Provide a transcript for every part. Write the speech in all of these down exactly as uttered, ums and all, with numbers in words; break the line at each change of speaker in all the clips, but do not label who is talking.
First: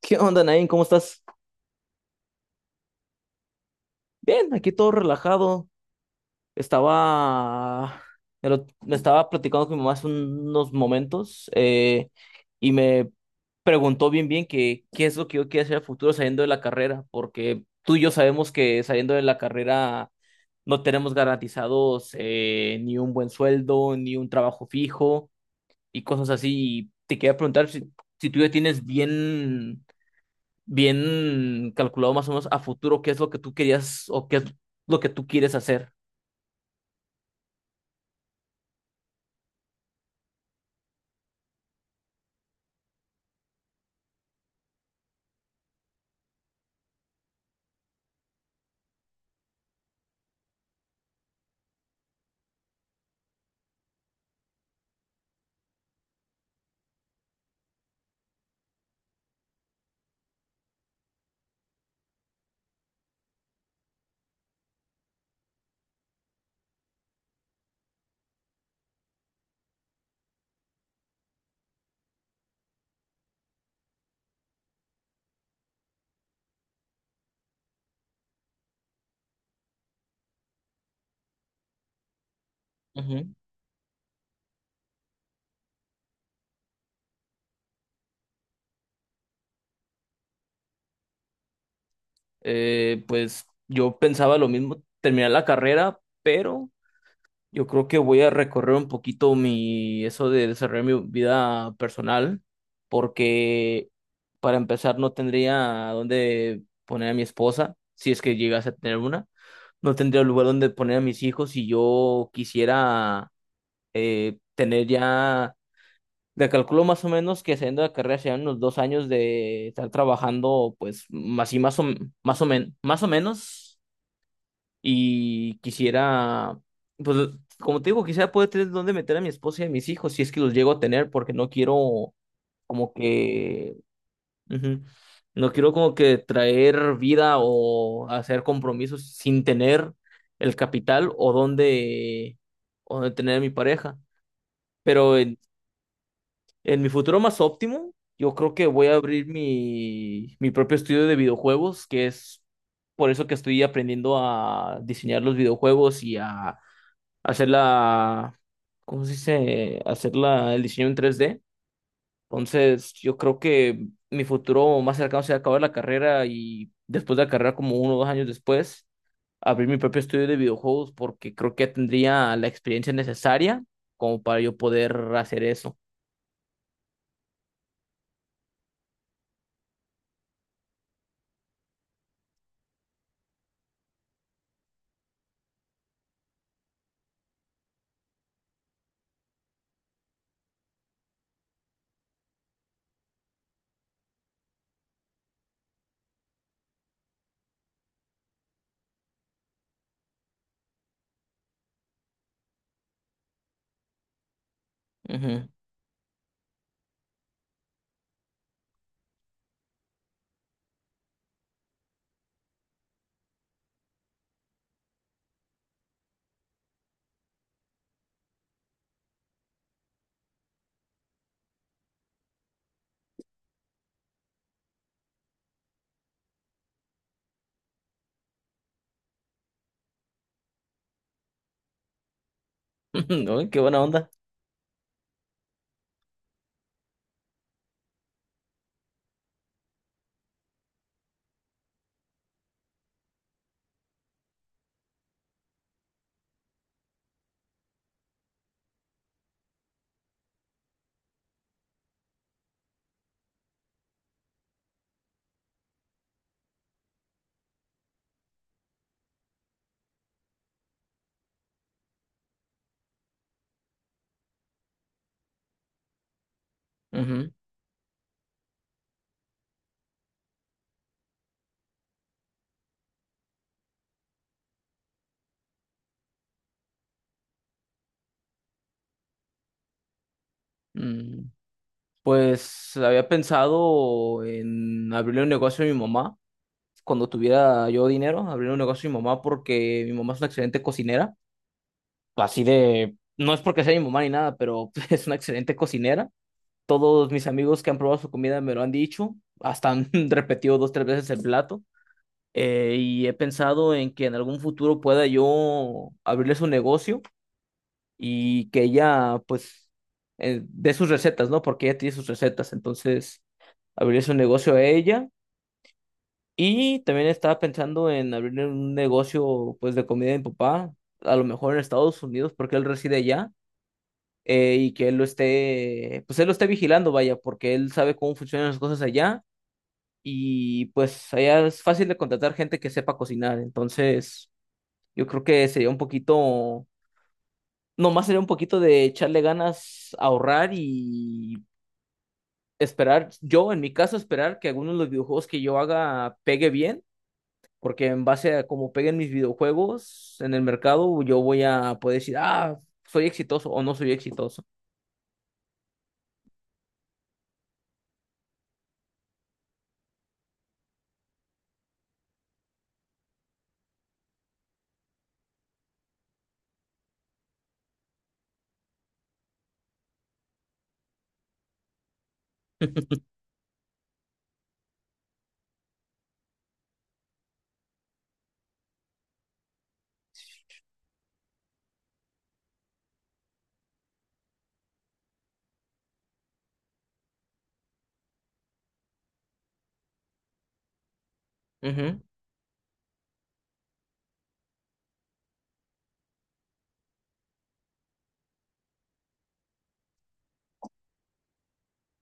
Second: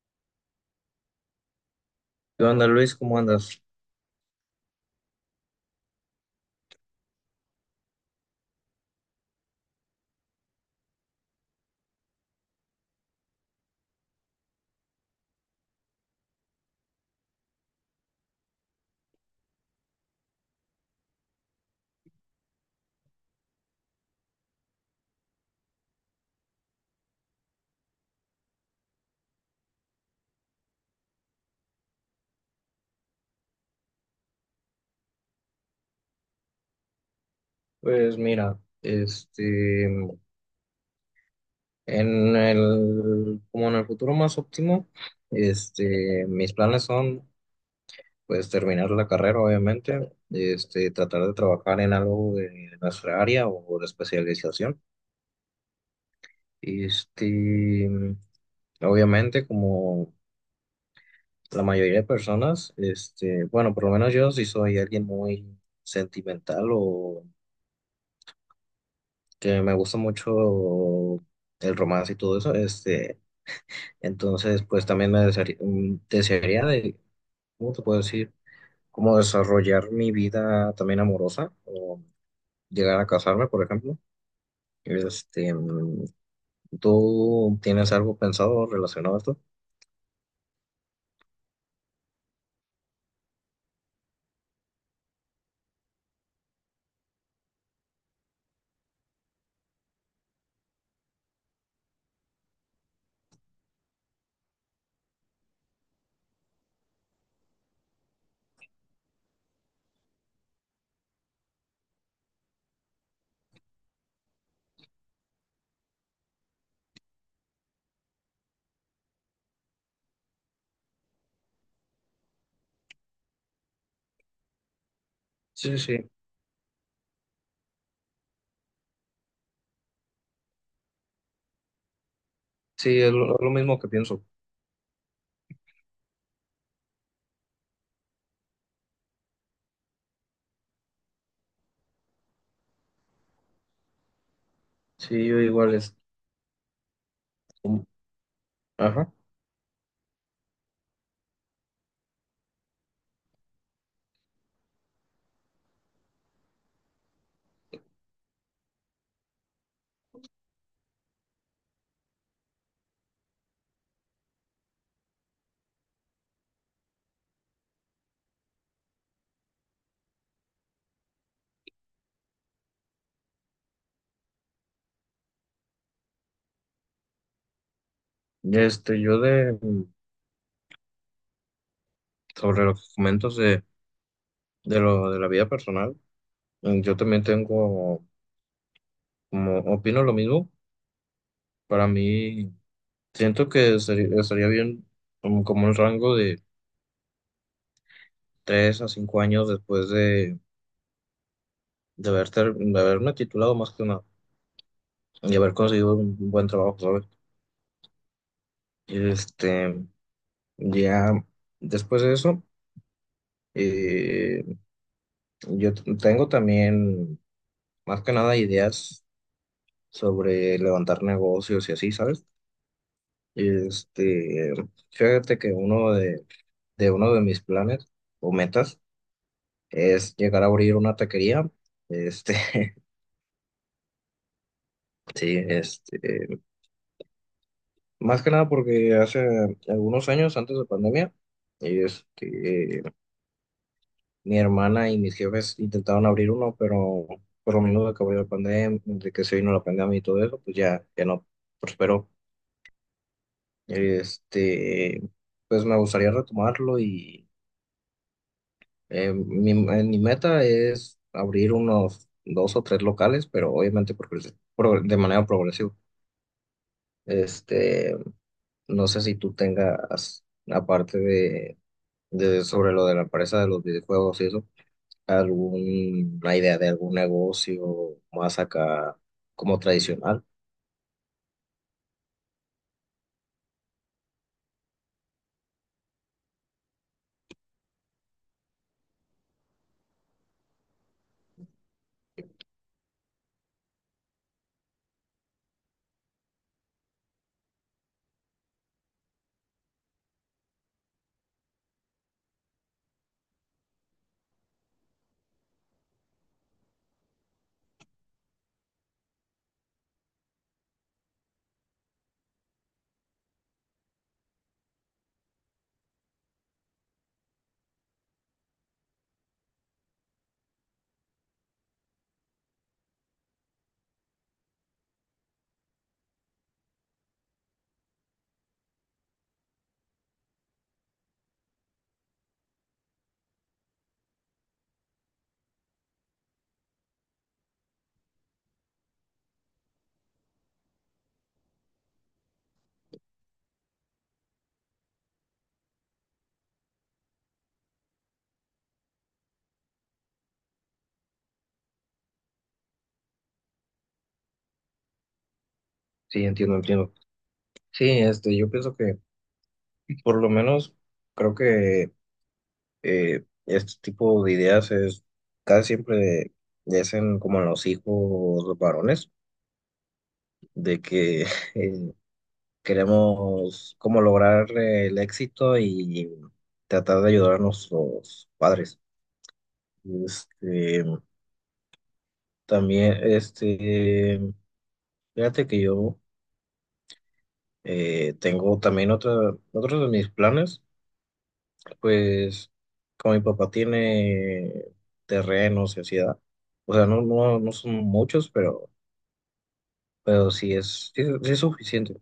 ¿Qué onda, Nain? ¿Cómo estás?
¿Qué onda, Luis? ¿Cómo andas?
Bien, aquí todo relajado. Estaba, me lo- me estaba platicando con mi mamá hace unos momentos, eh, y me preguntó bien bien que qué es lo que yo quiero hacer a futuro saliendo de la carrera, porque tú y yo sabemos que saliendo de la carrera no tenemos garantizados, eh, ni un buen sueldo, ni un trabajo fijo y cosas así. Y te quería preguntar si, si tú ya tienes bien bien calculado más o menos a futuro qué es lo que tú querías o qué es lo que tú quieres hacer.
Pues mira, este, en el, como en el futuro más óptimo, este, mis planes son, pues, terminar la carrera, obviamente, este, tratar de trabajar en algo de nuestra área o de especialización. Este, obviamente, como la mayoría de personas, este, bueno, por lo menos yo sí soy alguien muy sentimental o que me gusta mucho el romance y todo eso, este. Entonces, pues también me desearía, mm, desearía de, ¿cómo te puedo decir? Como desarrollar mi vida también amorosa o llegar a
Ujú.
casarme, por ejemplo. Este, mm, ¿tú tienes algo pensado relacionado a esto?
Eh, pues yo pensaba lo mismo, terminar la carrera, pero yo creo que voy a recorrer un poquito mi, eso de desarrollar mi vida personal, porque para empezar no tendría dónde poner a mi esposa, si es que llegase a tener una, no tendría lugar donde poner a mis hijos si yo quisiera, eh, tener ya. Le calculo más o menos que saliendo de la carrera serían unos dos años de estar trabajando, pues, así más o, más o, men- más o menos. Y
Sí, sí, sí,
quisiera, pues, como te digo, quisiera poder tener dónde meter a mi esposa y a mis hijos, si es que los llego a tener, porque no quiero como
sí, es lo, lo
que,
mismo que pienso.
ujú, no quiero como que traer vida o hacer compromisos sin tener el capital o dónde, o dónde tener a mi pareja. Pero.
Sí, yo igual es,
En mi futuro más
mm,
óptimo, yo creo que voy a
ajá.
abrir mi, mi propio estudio de videojuegos, que es por eso que estoy aprendiendo a diseñar los videojuegos y a hacer la, ¿cómo se dice? Hacer la, el diseño en tres d. Entonces, yo creo que mi futuro más cercano será acabar la carrera y después de la carrera, como uno o dos años después, abrir mi propio estudio de videojuegos porque creo que tendría la experiencia necesaria como para yo poder hacer eso.
Este, yo de, mm, sobre los comentos de, de lo de la vida personal, mm, yo también tengo, como, opino lo mismo. Para mí, siento que seri- estaría bien um, como un rango de tres a cinco años después de, de, haber ter- de haberme titulado más que nada y
Ujú.
haber conseguido un buen trabajo, ¿sabes? Este, ya después de eso, eh, yo t- tengo también más que nada ideas sobre levantar negocios y así, ¿sabes? Este, fíjate que uno de, de uno de mis planes o metas es llegar a abrir una taquería. Este,
Uy, qué buena onda.
Sí, este, más que nada porque hace algunos años, antes de pandemia, este, mi hermana y mis jefes intentaron abrir uno, pero por lo menos de que abrió la pandemia, de que se vino la pandemia y todo eso, pues ya, ya no prosperó. Este, pues me gustaría retomarlo y eh, mi, eh, mi meta es abrir unos dos o tres locales, pero obviamente por, pro- de manera progresiva.
Ujú.
Este, No sé si tú tengas, aparte de, de sobre lo de la empresa de los videojuegos y eso, alguna idea de algún negocio más acá como tradicional.
Mm, Pues había pensado en abrirle un negocio a mi mamá. Cuando tuviera yo dinero, abrirle un negocio a mi mamá porque mi mamá es una excelente cocinera. Así de, no es porque sea mi mamá ni nada, pero es una excelente cocinera. Todos mis amigos que han probado su comida me lo han dicho. Hasta han repetido dos, tres veces el plato. Eh, y he pensado en que en algún futuro pueda yo abrirle su negocio y que ella, pues, eh, dé sus recetas, ¿no? Porque ella tiene sus recetas, entonces abrir su negocio a ella. Y también estaba pensando en abrir un negocio, pues, de comida de mi papá, a lo mejor en Estados Unidos, porque él reside allá, eh, y que él lo esté, pues, él lo esté vigilando, vaya, porque él sabe cómo funcionan las cosas allá, y pues allá es fácil de contratar gente que sepa cocinar, entonces yo creo que sería un poquito. Nomás sería un poquito de echarle ganas, ahorrar y esperar, yo en mi caso, esperar que algunos de los videojuegos que yo haga pegue bien, porque en base a cómo peguen mis videojuegos en el mercado, yo voy a poder decir, ah, soy exitoso o no soy exitoso.
Sí, entiendo, entiendo. Sí, este, yo pienso que por lo menos creo que eh, este tipo de ideas es casi siempre le hacen como a los hijos varones, de que queremos como lograr eh, el éxito y tratar de ayudar a nuestros padres. Este, también, este, fíjate que yo eh, tengo también otra, otros de mis planes,
Ujú,
pues como mi papá tiene terrenos y así, ¿verdad? O sea, no, no, no son muchos, pero, pero sí es, sí es sí es suficiente.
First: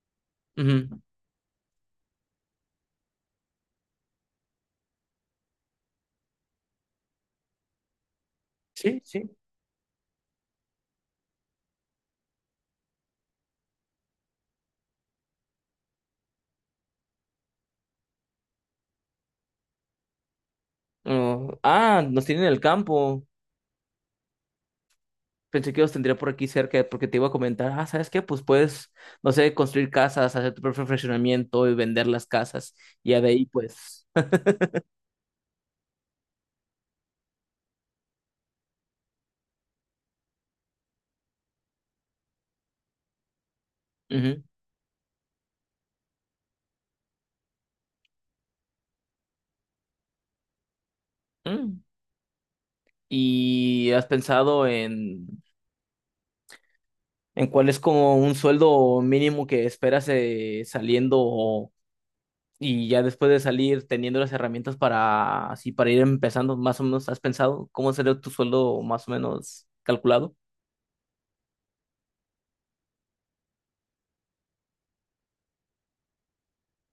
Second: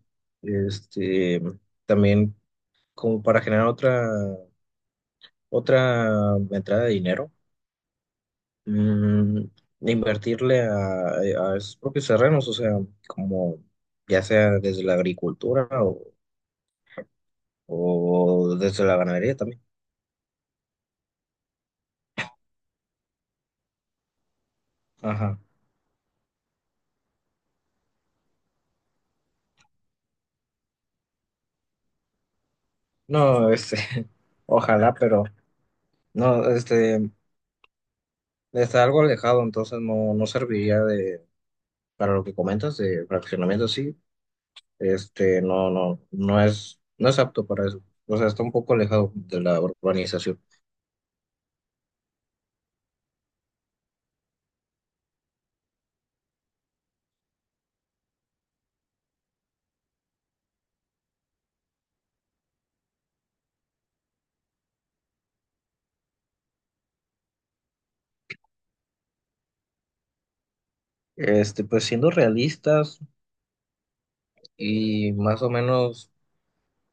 ujú.
Este, también como para generar otra, otra entrada de dinero,
Sí, sí.
mm, invertirle a, eh, a esos propios terrenos, o sea, como ya sea desde la agricultura o, o desde la ganadería también.
Oh, ah, nos tienen en el campo.
Ajá.
Pensé que los tendría por aquí cerca porque te iba a comentar, ah, ¿sabes qué? Pues puedes, no sé, construir casas, hacer tu propio fraccionamiento y vender las casas. Y ya de ahí,
No, este,
pues.
ojalá, pero no, este, está algo alejado, entonces no, no serviría de, para lo que comentas, de fraccionamiento, sí,
Ujú.
este, no, no, no es, no es apto para eso. O sea, está un poco alejado de la urbanización.
Mm. ¿Y has pensado en, en, cuál es como un sueldo mínimo que esperas, eh, saliendo o- y ya después de salir teniendo las herramientas para así para ir empezando más o menos? ¿Has pensado cómo sería tu sueldo más o menos calculado?
Este, pues siendo realistas y más o menos.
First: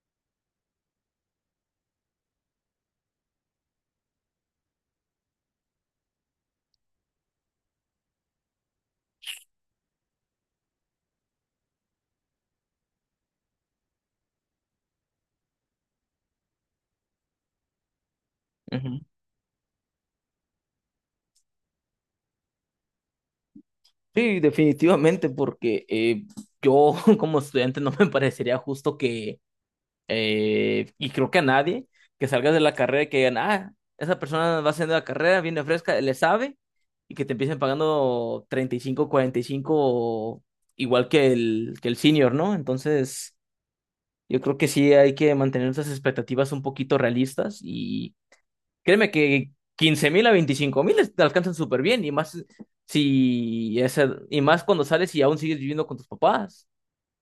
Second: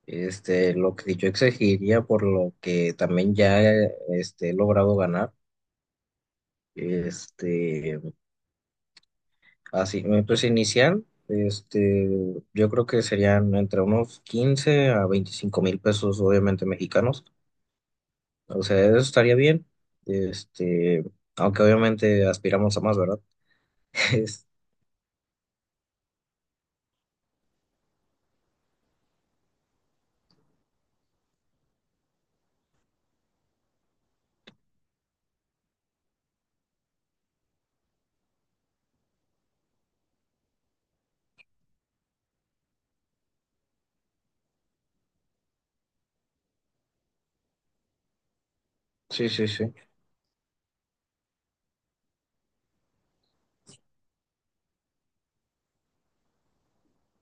Este, lo que yo exigiría por lo que también ya este, he logrado ganar, este, así, pues inicial, este, yo creo que serían entre unos quince a veinticinco mil pesos, obviamente mexicanos, o sea, eso
Ujú.
estaría bien, este, aunque obviamente aspiramos a más, ¿verdad?
Sí,
Es-
definitivamente, porque eh, yo como estudiante no me parecería justo que. Eh, y creo que a nadie que salgas de la carrera y que digan, ah, esa persona va haciendo la carrera, viene fresca, le sabe, y que te empiecen pagando treinta y cinco cuarenta y cinco igual que el, que el senior, ¿no? Entonces, yo creo que sí hay que mantener esas expectativas un poquito realistas y créeme
Sí, sí,
que
sí,
quince mil a veinticinco mil te alcanzan súper bien y más si ese, y más cuando sales y aún sigues viviendo con tus papás.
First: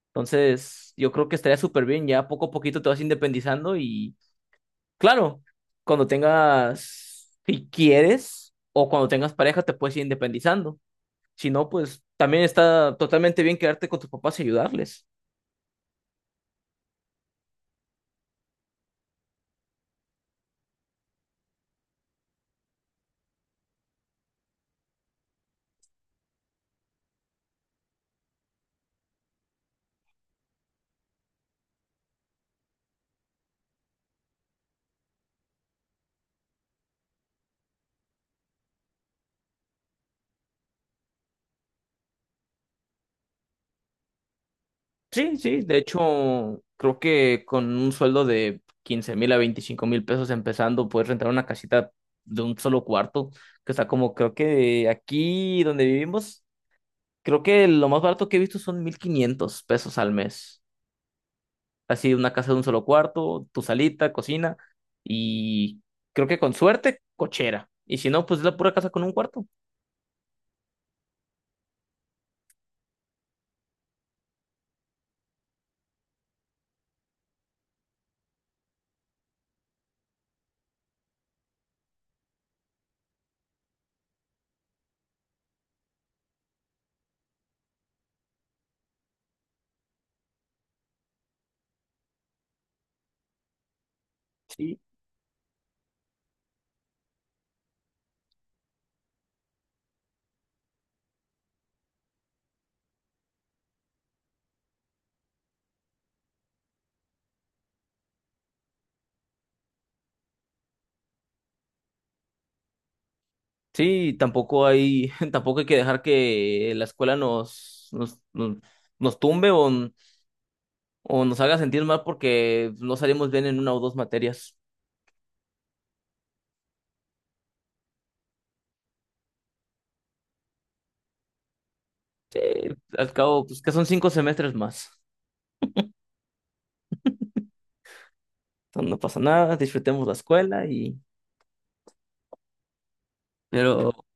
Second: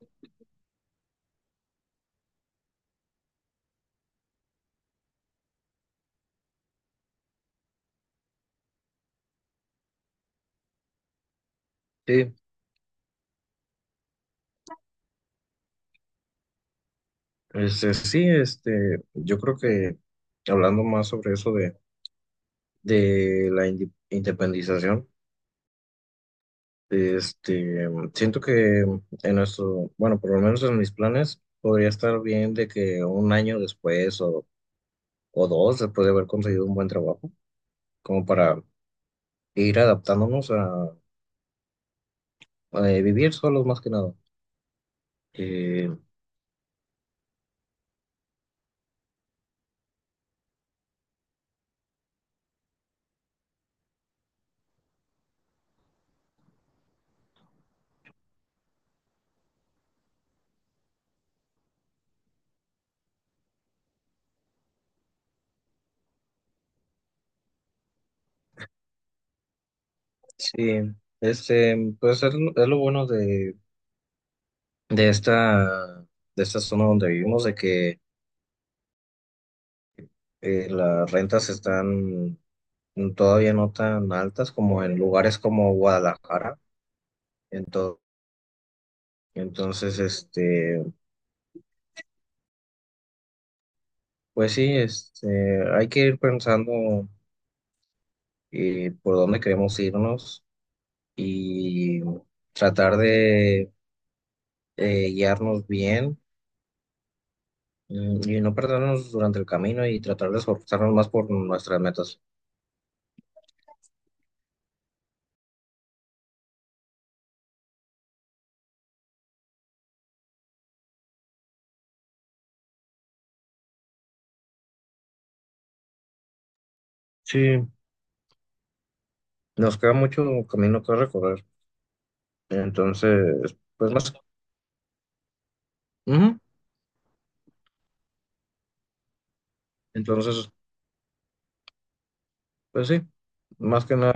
Entonces, yo creo que estaría súper bien, ya poco a poquito te vas independizando y claro, cuando tengas, si quieres, o cuando tengas pareja, te puedes ir independizando. Si no, pues
sí,
también está totalmente bien quedarte con tus papás y ayudarles.
este, sí, este, yo creo que hablando más sobre eso de, de la indi- independización, Este, siento que en nuestro, bueno, por lo menos en mis planes, podría estar bien de que un año después o, o dos, después de haber conseguido un buen trabajo, como para ir adaptándonos a, a, eh, vivir solos más que nada.
Sí, sí, de
Eh,
hecho, creo que con un sueldo de quince mil a veinticinco mil pesos empezando, puedes rentar una casita de un solo cuarto, que está como, creo que aquí donde vivimos, creo que lo más barato que he visto son mil quinientos pesos al mes. Así una casa de un solo cuarto, tu salita, cocina y creo que con suerte, cochera. Y si no, pues es la pura casa con un cuarto.
sí, este, pues es, lo es lo bueno de, de esta, de esta zona donde vivimos, de que eh, las rentas están todavía no tan altas como en lugares como Guadalajara. entonces Entonces, este, pues sí,
Sí.
este, hay que ir pensando eh, por dónde queremos irnos y tratar de eh, guiarnos bien, mm, y no perdernos durante el camino y tratar de esforzarnos más por nuestras metas.
Sí, tampoco hay, tampoco hay que dejar que la escuela nos, nos, nos, nos tumbe o, o nos haga sentir mal porque no salimos bien en una o dos materias.
Sí, nos queda mucho camino que recorrer.
Sí, al cabo,
Entonces,
pues que son
pues
cinco
más,
semestres más.
ujú,
Entonces, no pasa nada, disfrutemos la
entonces,
escuela y.
pues sí, más
Pero
que nada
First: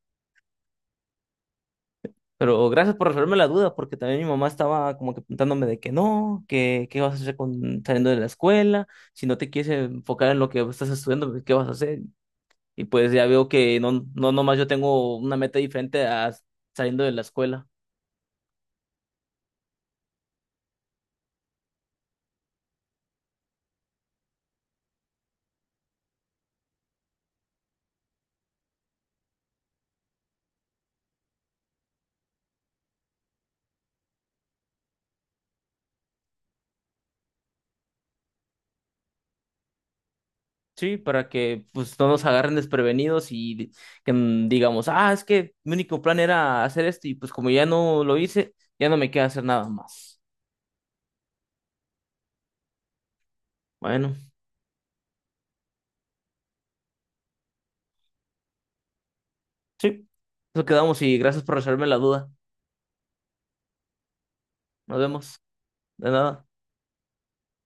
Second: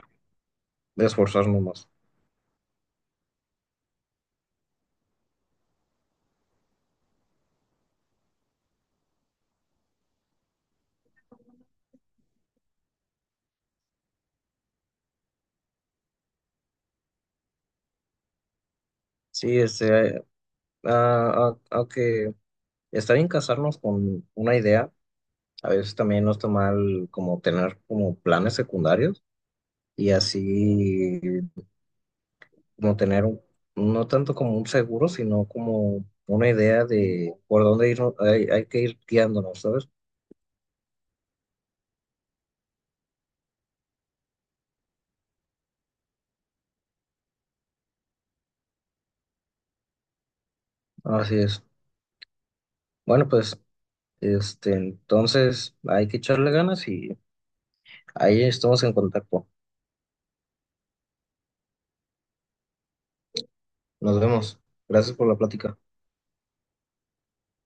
esforzarnos más.
Pero gracias por resolverme la duda, porque también mi mamá estaba como que preguntándome de que no, que qué vas a hacer con, saliendo de la escuela, si no te quieres enfocar en lo que estás estudiando, pues, ¿qué vas a hacer? Y pues ya veo que no, no nomás yo tengo una meta diferente a saliendo de la escuela.
Sí, este, ah, ah, ok. Está bien casarnos con una idea, a veces también no está mal como tener como planes secundarios y así como tener un- no tanto como un seguro, sino como una idea de por dónde ir, hay, hay que ir guiándonos, ¿sabes?
Sí, para que pues no nos agarren desprevenidos y que mm, digamos, ah, es que mi único plan era hacer esto y pues como ya no lo hice, ya no me queda hacer nada más.
Así es. Bueno, pues
Bueno,
este, entonces hay que echarle ganas y ahí estamos en contacto.
sí, eso quedamos y gracias por resolverme la duda.
Nos vemos.
Nos
Gracias por la
vemos.
plática.
De nada.